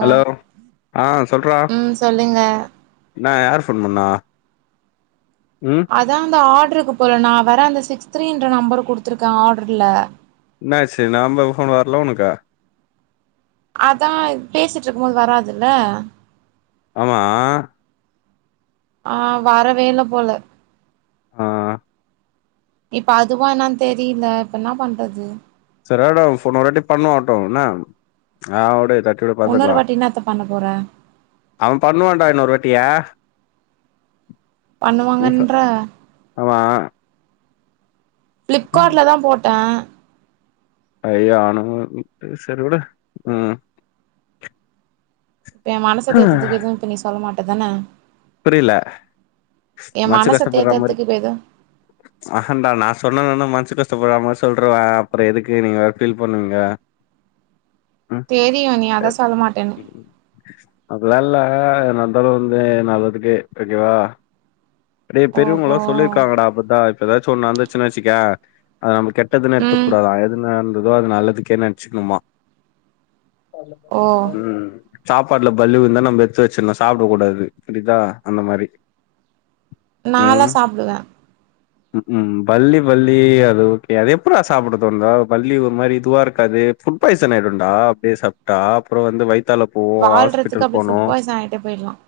Hello ஆ சொல்றா ம் சொல்லுங்க என்னா யார் ஃபோன் பண்ணா ம் அதா அந்த ஆட்ருக்கு போலனா வேற அந்த சிக்ஸ் த்ரீன்ற நம்பர் குடுத்திருக்க ஆட்ருல்ல என்னாச்சு நாம்ப ஃபோன் வர்ல உனக்கு அதா இது பேசிட்ருக்கும்போது வராதில்ல ஆமா ஆ வரவேல்ல போல ஆ இப்ப அதுவா என்னான்னு தெரில இப்ப என்னா பண்றது சரியாயிடு இன்னொருவாட்டி பண்னுவாட்டோ என்ன அ வுடு இன்னொருவாட்டி என்னாத்த பண்ண போற அவன் பண்ணுவான்டா இன்னொரு வாட்டிய பண்ணுவாங்கன்ற ஆமா ம். ஃப்ளிப்கார்ட்லதான் போட்டன் அய்யோ அவுனுங்க சரி விடு ம் என் மனச தேத்தர்துக்கு எதுவு இப்ப நீ சொல்ல மாட்டதான புரில மனசு மனச கஷ்டப்படற மாரி தேத்ததுக்கு இப்ப எதுவு அஹண்டா நா சொன்னானுனா மனசு கஷ்டப்படறா மாரி சொல்ட்ருவ அப்றோ எதுக்கு நீங்க வேற ஃபீல் பண்ணுவீங்க ம் தெரியு நீ அத சொல்ல மாட்டன்னு அப்டில்லா இல்ல என்ன இந்தாலு வந்து நல்லதுக்கே ஓகேவா டேய் ஓஹோ பெரியவங்கல்லா சொல்லியிருக்காங்கடா அப்பதா இப்ப எதாச்சு ஒன்னு நடந்துச்சுன்னா வெச்சிக்யே அது நம்ம கெ ட்டதுன்னு ம் எடுத்துக்கூடாதா எது நடந்ததோ அது நல்லதுக்கேன்னு நெனச்சுக்கணுமா ஓ ம் சாப்பாட்ல பல்லி விழுந்தா நம்ம எத்து வெச்சின்னு சாப்டக்கூடாது புரி தா அந்த மாரி நா எல்லா ம் சாப்டுவ ம் உ பல்லி பல்லி அது ஓகே அது எப்புட்ரா சாப்பிட தோணுது அது பல்லி ஒரு மாரி இதுவா இருக்காது ஃபுட் பாய்சன் ஆயிடுண்டா அப்டியே சாப்டா அப்புறோ வந்து வயித்தால போவோ ஹாஸ்பிட்டல் போனோ சாயிட்டப் போயிலாம்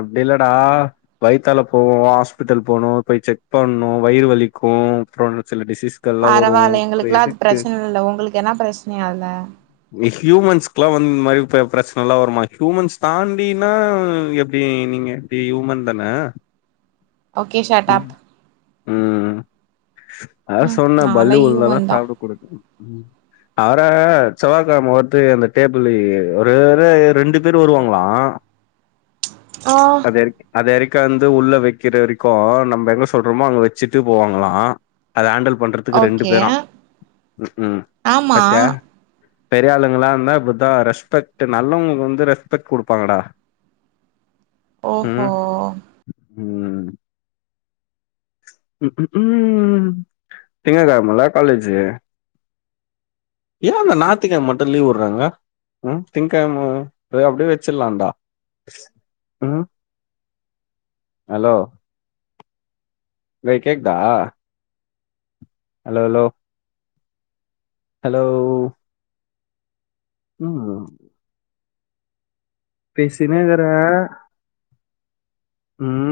அப்டி இல்லடா வயத்தால போவோம் ஹாஸ்பிட்டல் போணும் போய் செக் பண்ணும் வயிறு வலிக்கும் அப்புறம் சில டிசீஸ் பரவாயில்ல எங்ளுக்குக்கெல்லா அது ப்ரச்சன இல்ல உங்ளுக்கு என்னா ப்ரச்சனயா இல்ல ஹியூமன்ஸ்கு ல்லா வந்து இந்த மாரி ப் ப்ரச்சன ல்லாம் வருமா ஹியூமன்ஸ் தாண்டினா எப் ப்டி நீங்க எப்டி யூமன் தானே ஓகே ஷெட்டாப் ம் அதா ம் சொன்னேன் நாலா பல்லி உள்ளுந்தாலான் ஹியூமன் தா சாப்பிட கூடாதுனு அவற செவ்வாக்கெழமெ வருட்டுன் அந்த டேபிள் ஒரே ஒரு ரெண்டு பேரு வருவாங்களாம் ஆன் அத அத எறக்கியாந்து உள்ள வக்கிற வரி கோ நமம்ப எங்க சொல்றோமோ அங்க வச்சுட்டு போவாங்களான் அத ஹேண்டல் பண்ற துக்கு ரெண்டு ஓகே பேராம் ம் ம் ஆமா பாத்யா பெரிய ஆளுங்களா இருந்தா இப்பதான் ரெஸ்பெக்ட் நல்லவங்களுக்கு வந்து ரெஸ்பெக்ட் குடுப்பாங்கடா ஓஹோ ம் ம் உ உ ம் திங்கக்கெழமல காலேஜு ஏ அந்த நாத்துக்கெழம மட்டு லீவ் விட்றாங்க ம் திங்க்கெழம அது அப்டியே வச்சிடலான்லே ம் ஹலோ ஏ கேக்தா ஹலோ ஹலோ ஹலோவ் ம் பேசினேக்குற ம்